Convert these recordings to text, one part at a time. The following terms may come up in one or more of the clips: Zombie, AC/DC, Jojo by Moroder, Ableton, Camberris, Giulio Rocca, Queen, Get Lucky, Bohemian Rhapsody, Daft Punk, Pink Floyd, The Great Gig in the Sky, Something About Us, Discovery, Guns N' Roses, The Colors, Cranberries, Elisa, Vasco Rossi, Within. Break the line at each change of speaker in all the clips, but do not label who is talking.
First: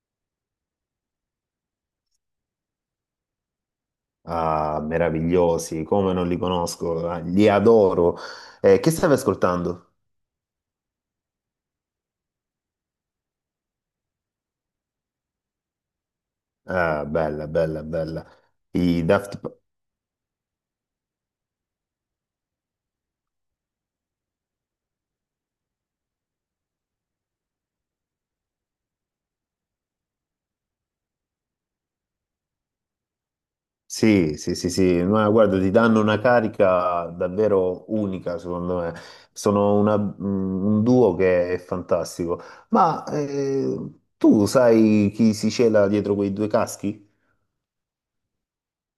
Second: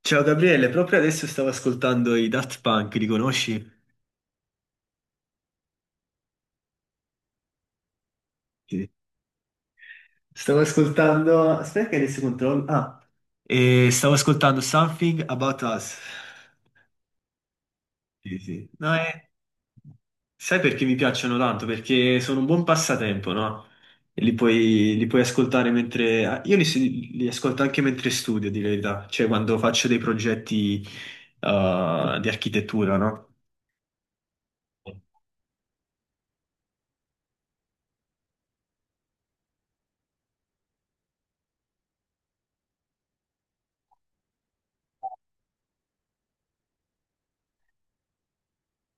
Ciao Gabriele, proprio adesso stavo ascoltando i Daft Punk, li conosci?
Ah, meravigliosi, come non li conosco, ah, li adoro.
Sì.
Che stavi ascoltando?
Stavo ascoltando... Aspetta che adesso controllo... E stavo ascoltando Something About Us.
Ah, bella, bella, bella.
Sì, sì. No,
I
è...
Daft P-
Sai perché mi piacciono tanto? Perché sono un buon passatempo, no? E li puoi ascoltare mentre... Io li ascolto anche mentre studio, di verità, cioè quando faccio dei progetti di architettura, no?
Sì, sì, sì, sì, ma guarda, ti danno una carica davvero unica, secondo me. Un duo che è fantastico. Ma tu sai chi si cela dietro quei due caschi?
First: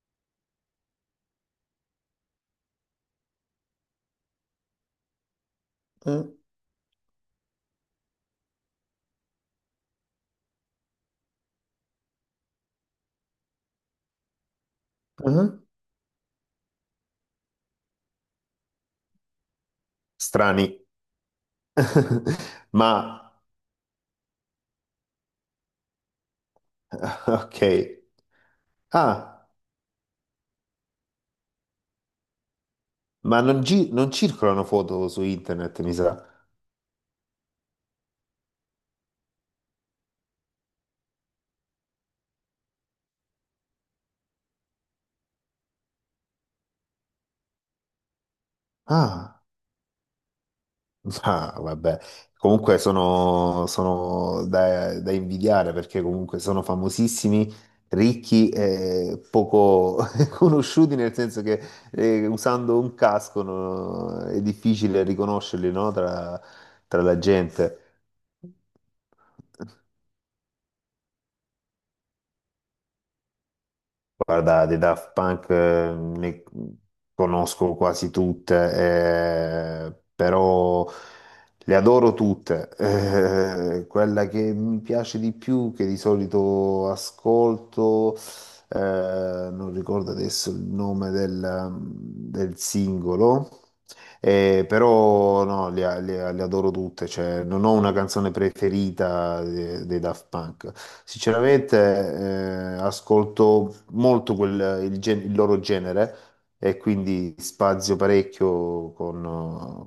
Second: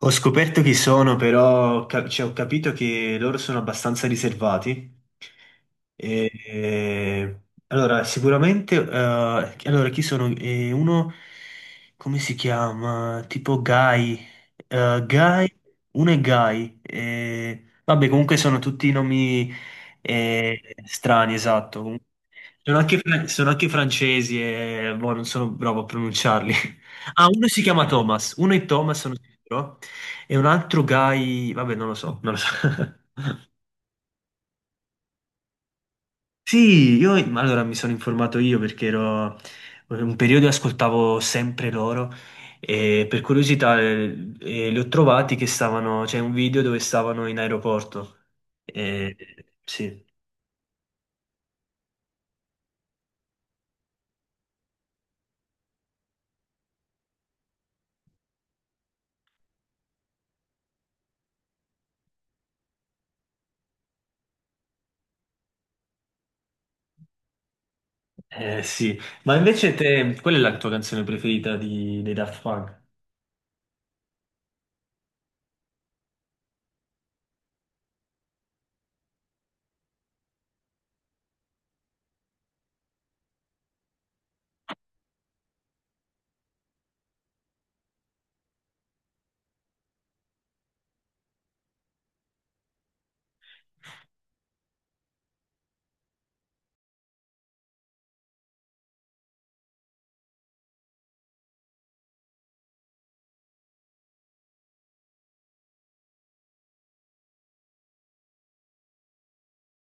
Ho scoperto chi sono, però cioè, ho capito che loro sono abbastanza riservati.
Eh?
E- e- allora, sicuramente, allora, chi sono? Uno, come si chiama? Tipo Guy. Eh, Guy,
Mhm.
uno è Guy. Vabbè, comunque sono tutti nomi
Strani.
strani, esatto. Comunque, sono anche,
Ma,
sono anche francesi e boh, non sono bravo a pronunciarli. Ah, uno
ok.
si chiama Thomas, uno è Thomas, sono
Ah.
sicuro. E un altro guy, vabbè, non lo so, non lo so.
Ma non, non circolano foto su internet, mi sa.
Sì, io ma allora mi sono informato io perché ero un periodo ascoltavo sempre loro e per curiosità li ho trovati che stavano, c'è un video dove stavano in aeroporto. Eh,
Ah,
sì.
ah, vabbè. Comunque sono da invidiare, perché comunque sono famosissimi, ricchi e poco conosciuti, nel senso che usando un casco, no, è difficile riconoscerli, no, tra la gente.
Sì. Ma invece te, qual è la tua canzone preferita dei Daft Punk?
Guarda, dei Daft Punk ne conosco quasi tutte, però le adoro tutte. Quella che mi piace di più, che di solito ascolto, non ricordo adesso il nome del singolo, però no, le adoro tutte, cioè, non ho una canzone preferita dei Daft Punk. Sinceramente, ascolto molto il loro genere e quindi spazio parecchio con,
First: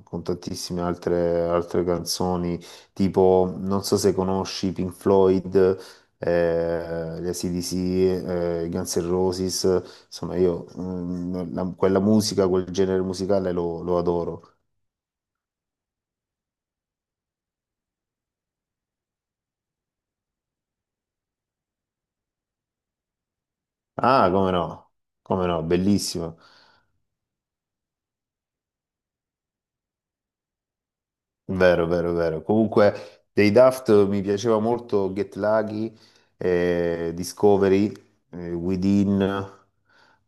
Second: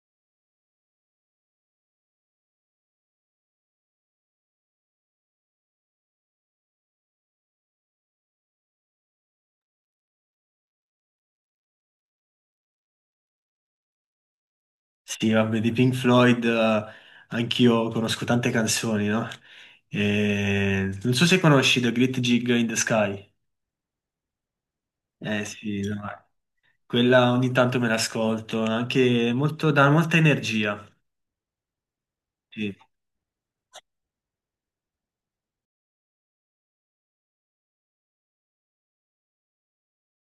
eh, con tantissime altre canzoni, tipo, non so se conosci Pink Floyd, gli AC/DC, i Guns N' Roses, insomma io quella musica, quel genere musicale lo adoro.
Sì, vabbè, di Pink Floyd, anch'io conosco tante canzoni, no? Non so se conosci The Great Gig in the Sky.
Ah, come no,
Eh
come no,
sì, no, eh,
bellissimo,
quella ogni tanto me l'ascolto, anche molto, dà molta energia.
vero, vero, vero.
Sì.
Comunque dei Daft mi piaceva molto Get Lucky, Discovery, Within,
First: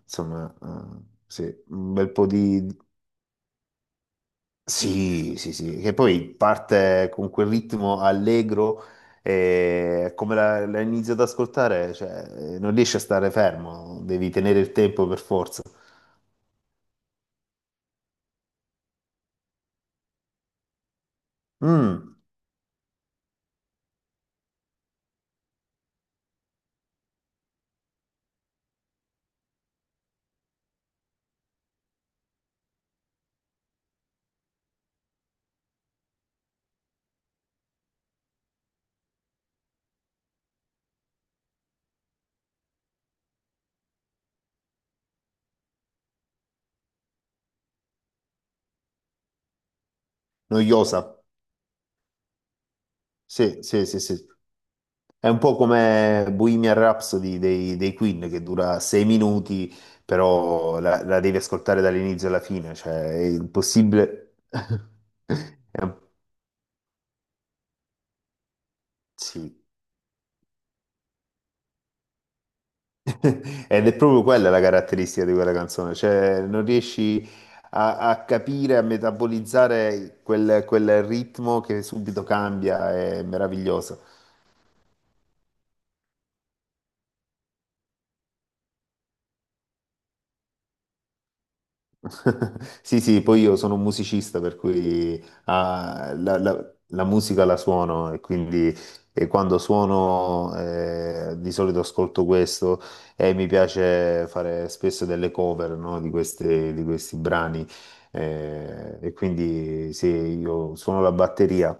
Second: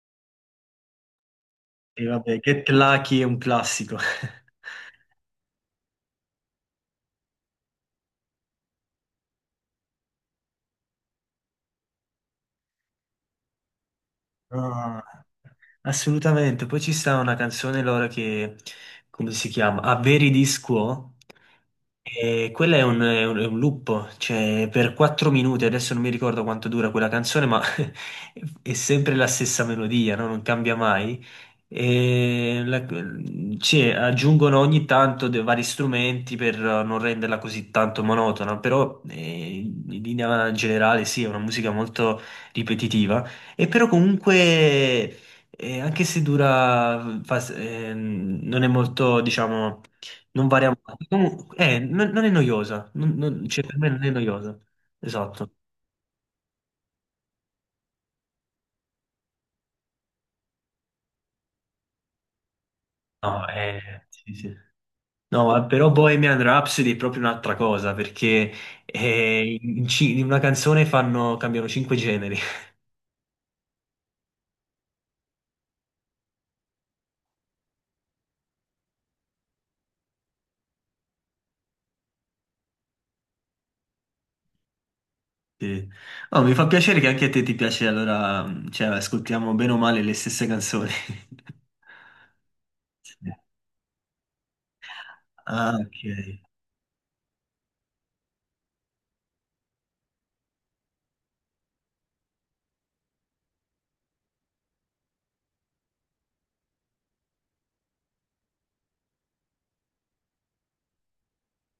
insomma, sì, un
E
bel po'
vabbè,
di,
Get Lucky è un classico.
sì, sì, sì, che poi parte con quel ritmo allegro e come la inizio ad ascoltare, cioè, non riesci a stare fermo, devi tenere il
Ah,
tempo per forza.
assolutamente. Poi ci sta una canzone loro che, come si chiama? Averi di Quo?
Mm,
E quella è un, è un loop, cioè per 4 minuti, adesso non mi ricordo quanto dura quella canzone, ma è sempre la stessa melodia, no? Non cambia mai. E la- sì, aggiungono ogni tanto dei vari strumenti per non renderla così tanto monotona, però in linea generale sì, è una musica molto ripetitiva, e però comunque, anche se dura, non è molto, diciamo non varia
noiosa,
molto. Comunque, non è noiosa.
sì,
Cioè per
sì,
me
sì,
non è
sì.
noiosa.
È un
Esatto.
po' come Bohemian Rhapsody dei Queen che dura 6 minuti, però la devi ascoltare dall'inizio alla fine, cioè è
No, sì,
impossibile.
sì. No,
È
però
un-
Bohemian Rhapsody è proprio un'altra cosa, perché
Sì.
in una canzone fanno, cambiano cinque generi.
Ed è proprio quella la caratteristica di quella canzone, cioè non riesci a capire, a metabolizzare quel ritmo che subito cambia, è meraviglioso.
Sì. Oh, mi fa piacere che anche a te ti piace, allora, cioè, ascoltiamo bene o male le stesse canzoni.
Sì, sì, poi io sono un musicista, per cui
Ah, ok.
la musica la suono e quindi quando suono di solito ascolto questo e mi piace fare spesso delle cover, no, di di questi brani e quindi sì, io suono la batteria.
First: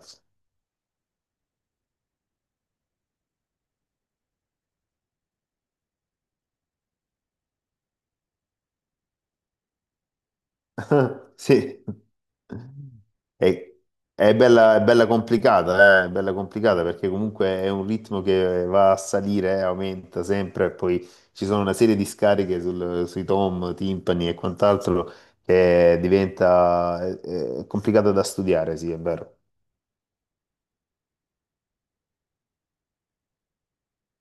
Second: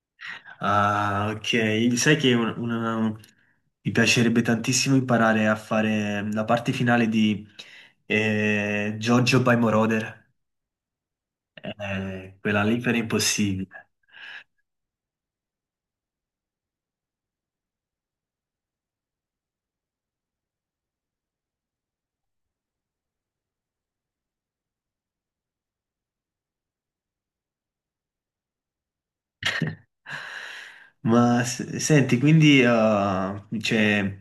Ah, ok. Sai che un- una- mi piacerebbe tantissimo imparare a fare la parte finale di Jojo by Moroder.
Sì,
Quella lì per
è,
impossibile.
è bella, è bella complicata, è bella complicata perché comunque è un ritmo che va a salire, aumenta sempre e poi ci sono una serie di scariche sui tom, timpani e quant'altro che diventa è complicata da studiare, sì, è vero.
Senti, quindi cioè,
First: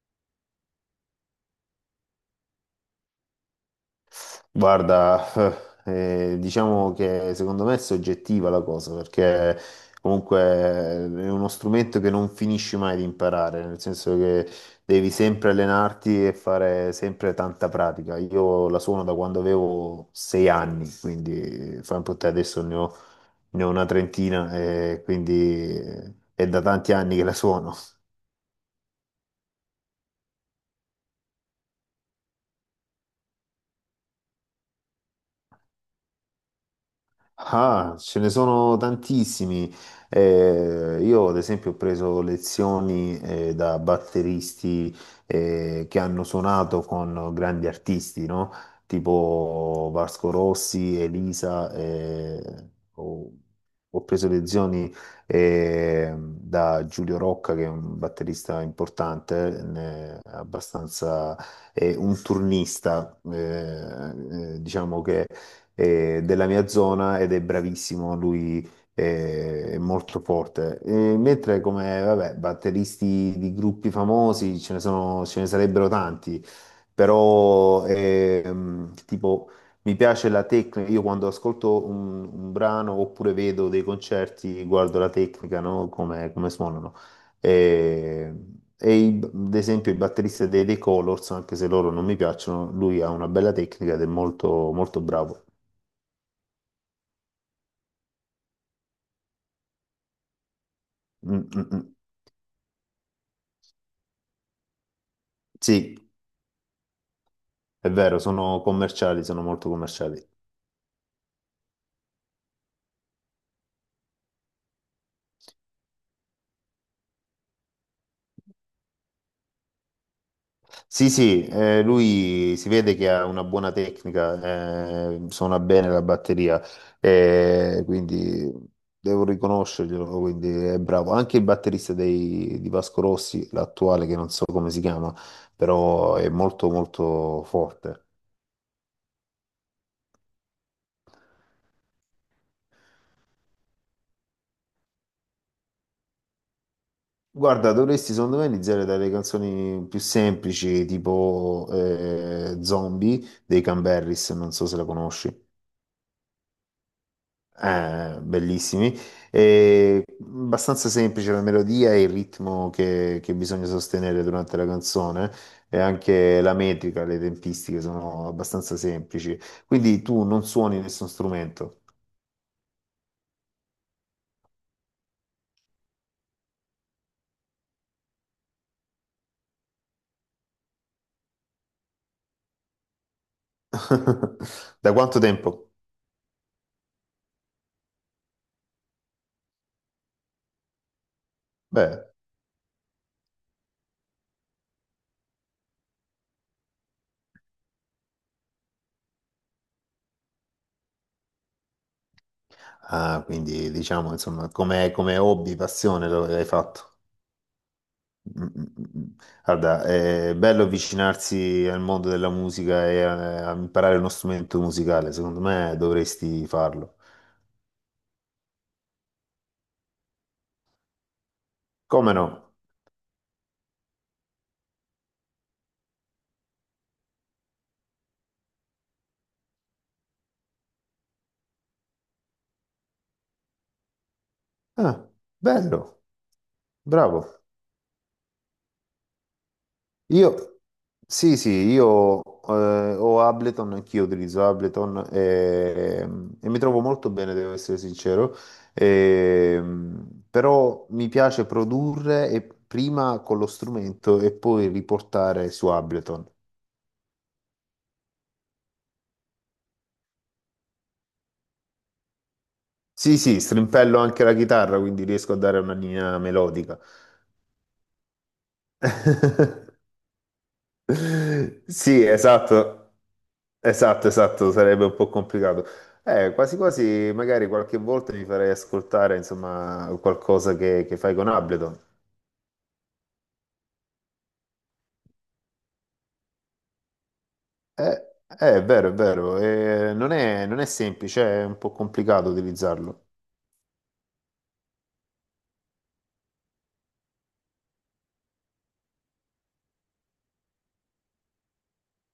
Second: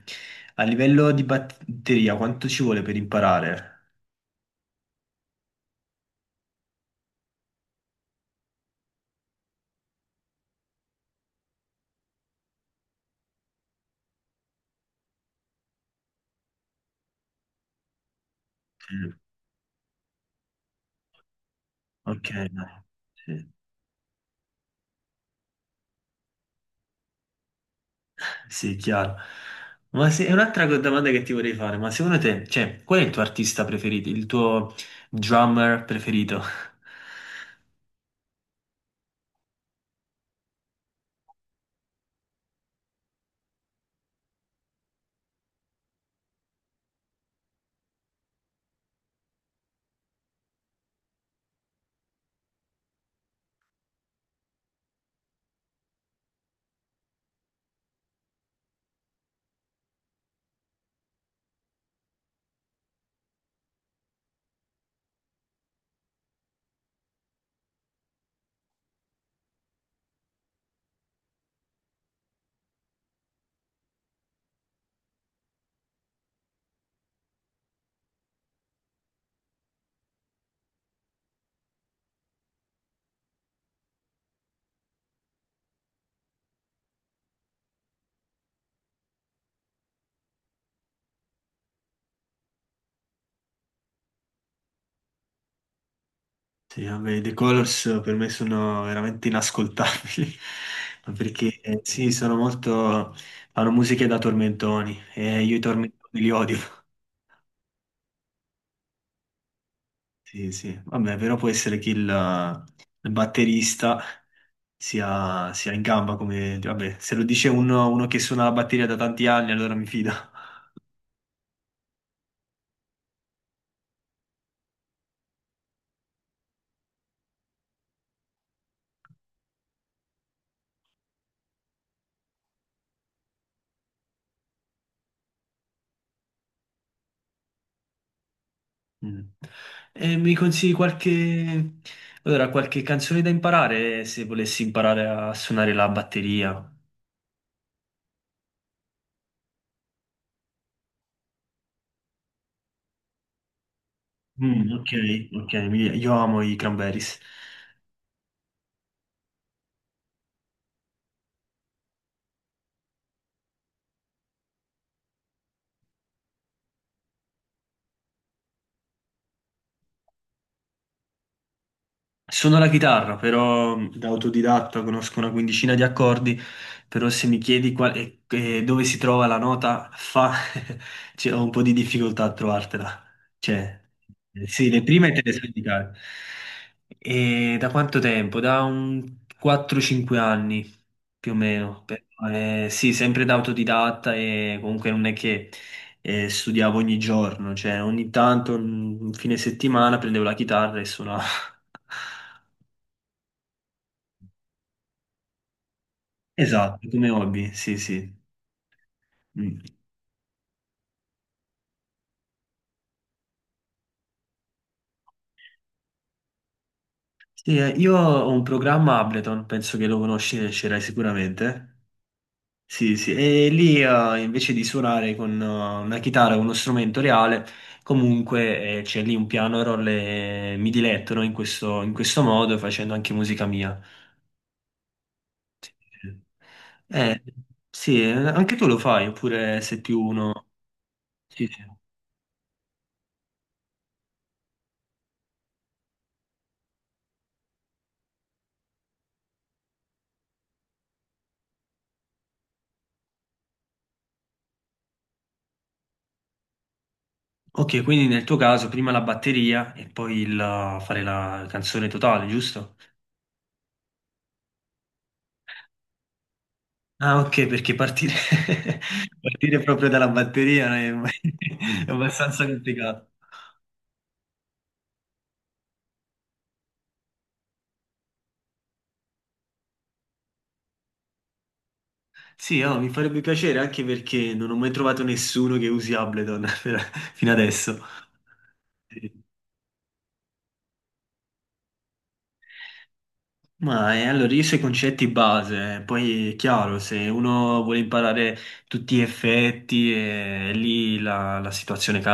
a livello di batteria, quanto ci vuole per imparare?
Guarda, diciamo che secondo me è soggettiva la cosa, perché comunque è uno strumento che non finisci mai di imparare, nel senso che devi sempre allenarti e fare sempre tanta pratica. Io la
Sì.
suono da quando avevo 6 anni, quindi fa un po' te
Ok,
adesso
no.
ne ho,
Sì.
ne ho una trentina, e quindi è da tanti anni che la suono.
Sì, chiaro. Ma se, è un'altra co- domanda che ti vorrei fare, ma secondo te, cioè, qual è il tuo artista preferito, il tuo drummer preferito?
Ah, ce ne sono tantissimi. Io, ad esempio, ho preso lezioni da batteristi che hanno suonato con grandi artisti, no? Tipo Vasco Rossi, Elisa. Ho, ho preso lezioni da Giulio Rocca, che è un batterista importante, abbastanza un turnista, diciamo che della mia zona ed è bravissimo, lui è molto forte. E mentre come, vabbè, batteristi di gruppi famosi ce ne sono, ce ne sarebbero tanti, però tipo... Mi piace la tecnica, io quando ascolto un brano oppure vedo dei concerti, guardo la tecnica, no? Come suonano. E, e ad esempio il batterista dei The Colors, anche se loro non mi piacciono, lui ha una bella tecnica ed è molto, molto bravo.
Sì, vabbè, i The Colors per me sono veramente inascoltabili, ma
Mm,
perché
mm, mm.
sì, sono molto... fanno musiche da tormentoni e io i
Sì,
tormentoni li odio.
è vero, sono commerciali, sono molto commerciali.
Sì, sì, vabbè, però può essere che il batterista sia in gamba come... vabbè, se lo dice uno, uno che suona la batteria da tanti anni, allora mi fido.
Sì, sì, lui si vede che ha una buona tecnica, suona bene la batteria, quindi devo riconoscerglielo, quindi è bravo. Anche il batterista di Vasco Rossi, l'attuale, che non so come si chiama, però è molto molto forte.
Mm. E mi consigli qualche... Allora, qualche canzone da imparare se volessi imparare a suonare la batteria?
Guarda, dovresti secondo me iniziare dalle canzoni più semplici, tipo Zombie dei Camberris, non so
Mm,
se la
ok,
conosci,
ok, io amo i Cranberries.
bellissimi, e abbastanza semplice la melodia e il ritmo che bisogna sostenere durante la canzone e anche la metrica, le tempistiche sono abbastanza semplici, quindi tu non suoni nessun strumento.
Suono la chitarra, però da autodidatta conosco una quindicina di accordi, però se mi chiedi e dove si trova la nota fa, cioè, ho un po' di difficoltà a trovartela. Cioè, sì, le
Da
prime
quanto
te le so
tempo?
indicare. E da quanto tempo? Da un 4-5 anni più o meno. Però,
Beh,
sì, sempre da autodidatta e comunque non è che studiavo ogni giorno, cioè ogni tanto, un fine settimana, prendevo la chitarra e suonavo.
quindi diciamo insomma come hobby, passione l'hai
Esatto,
fatto.
come hobby, sì, sì.
Mm, mm, mm.
Mm.
Guarda, è bello avvicinarsi al mondo della musica e a imparare uno strumento musicale. Secondo me dovresti farlo.
Sì, io ho un programma Ableton, penso che lo conosci, e ce l'hai sicuramente.
Come no?
Sì, sì, e lì invece di suonare con una chitarra, con uno strumento reale, comunque c'è lì un piano roll e mi diletto, no, in questo modo, facendo anche musica mia.
Ah, bello,
Eh,
bravo.
sì, anche tu lo fai, oppure sei più uno...
Io, sì,
Sì,
sì,
sì.
io ho Ableton, anch'io utilizzo Ableton e mi trovo molto bene, devo essere sincero. Però mi piace produrre e prima con lo strumento e poi riportare su Ableton.
Ok, quindi nel tuo caso prima la batteria e poi il, fare la canzone totale, giusto?
Sì, sì, strimpello anche la chitarra, quindi riesco a dare una linea melodica.
Ah, ok, perché partire, partire proprio dalla batteria è, è
Sì,
abbastanza
esatto,
complicato.
esatto, esatto, sarebbe un po' complicato. Quasi quasi, magari qualche volta mi farei ascoltare, insomma, qualcosa che fai con Ableton.
Sì, oh, mi farebbe piacere anche perché non ho mai trovato nessuno che usi Ableton per- fino adesso.
Eh, è vero, è
Sì.
vero, non è semplice, è un po' complicato utilizzarlo.
Ma allora io so i concetti base, poi è chiaro, se uno vuole imparare tutti gli effetti, lì la situazione cambia.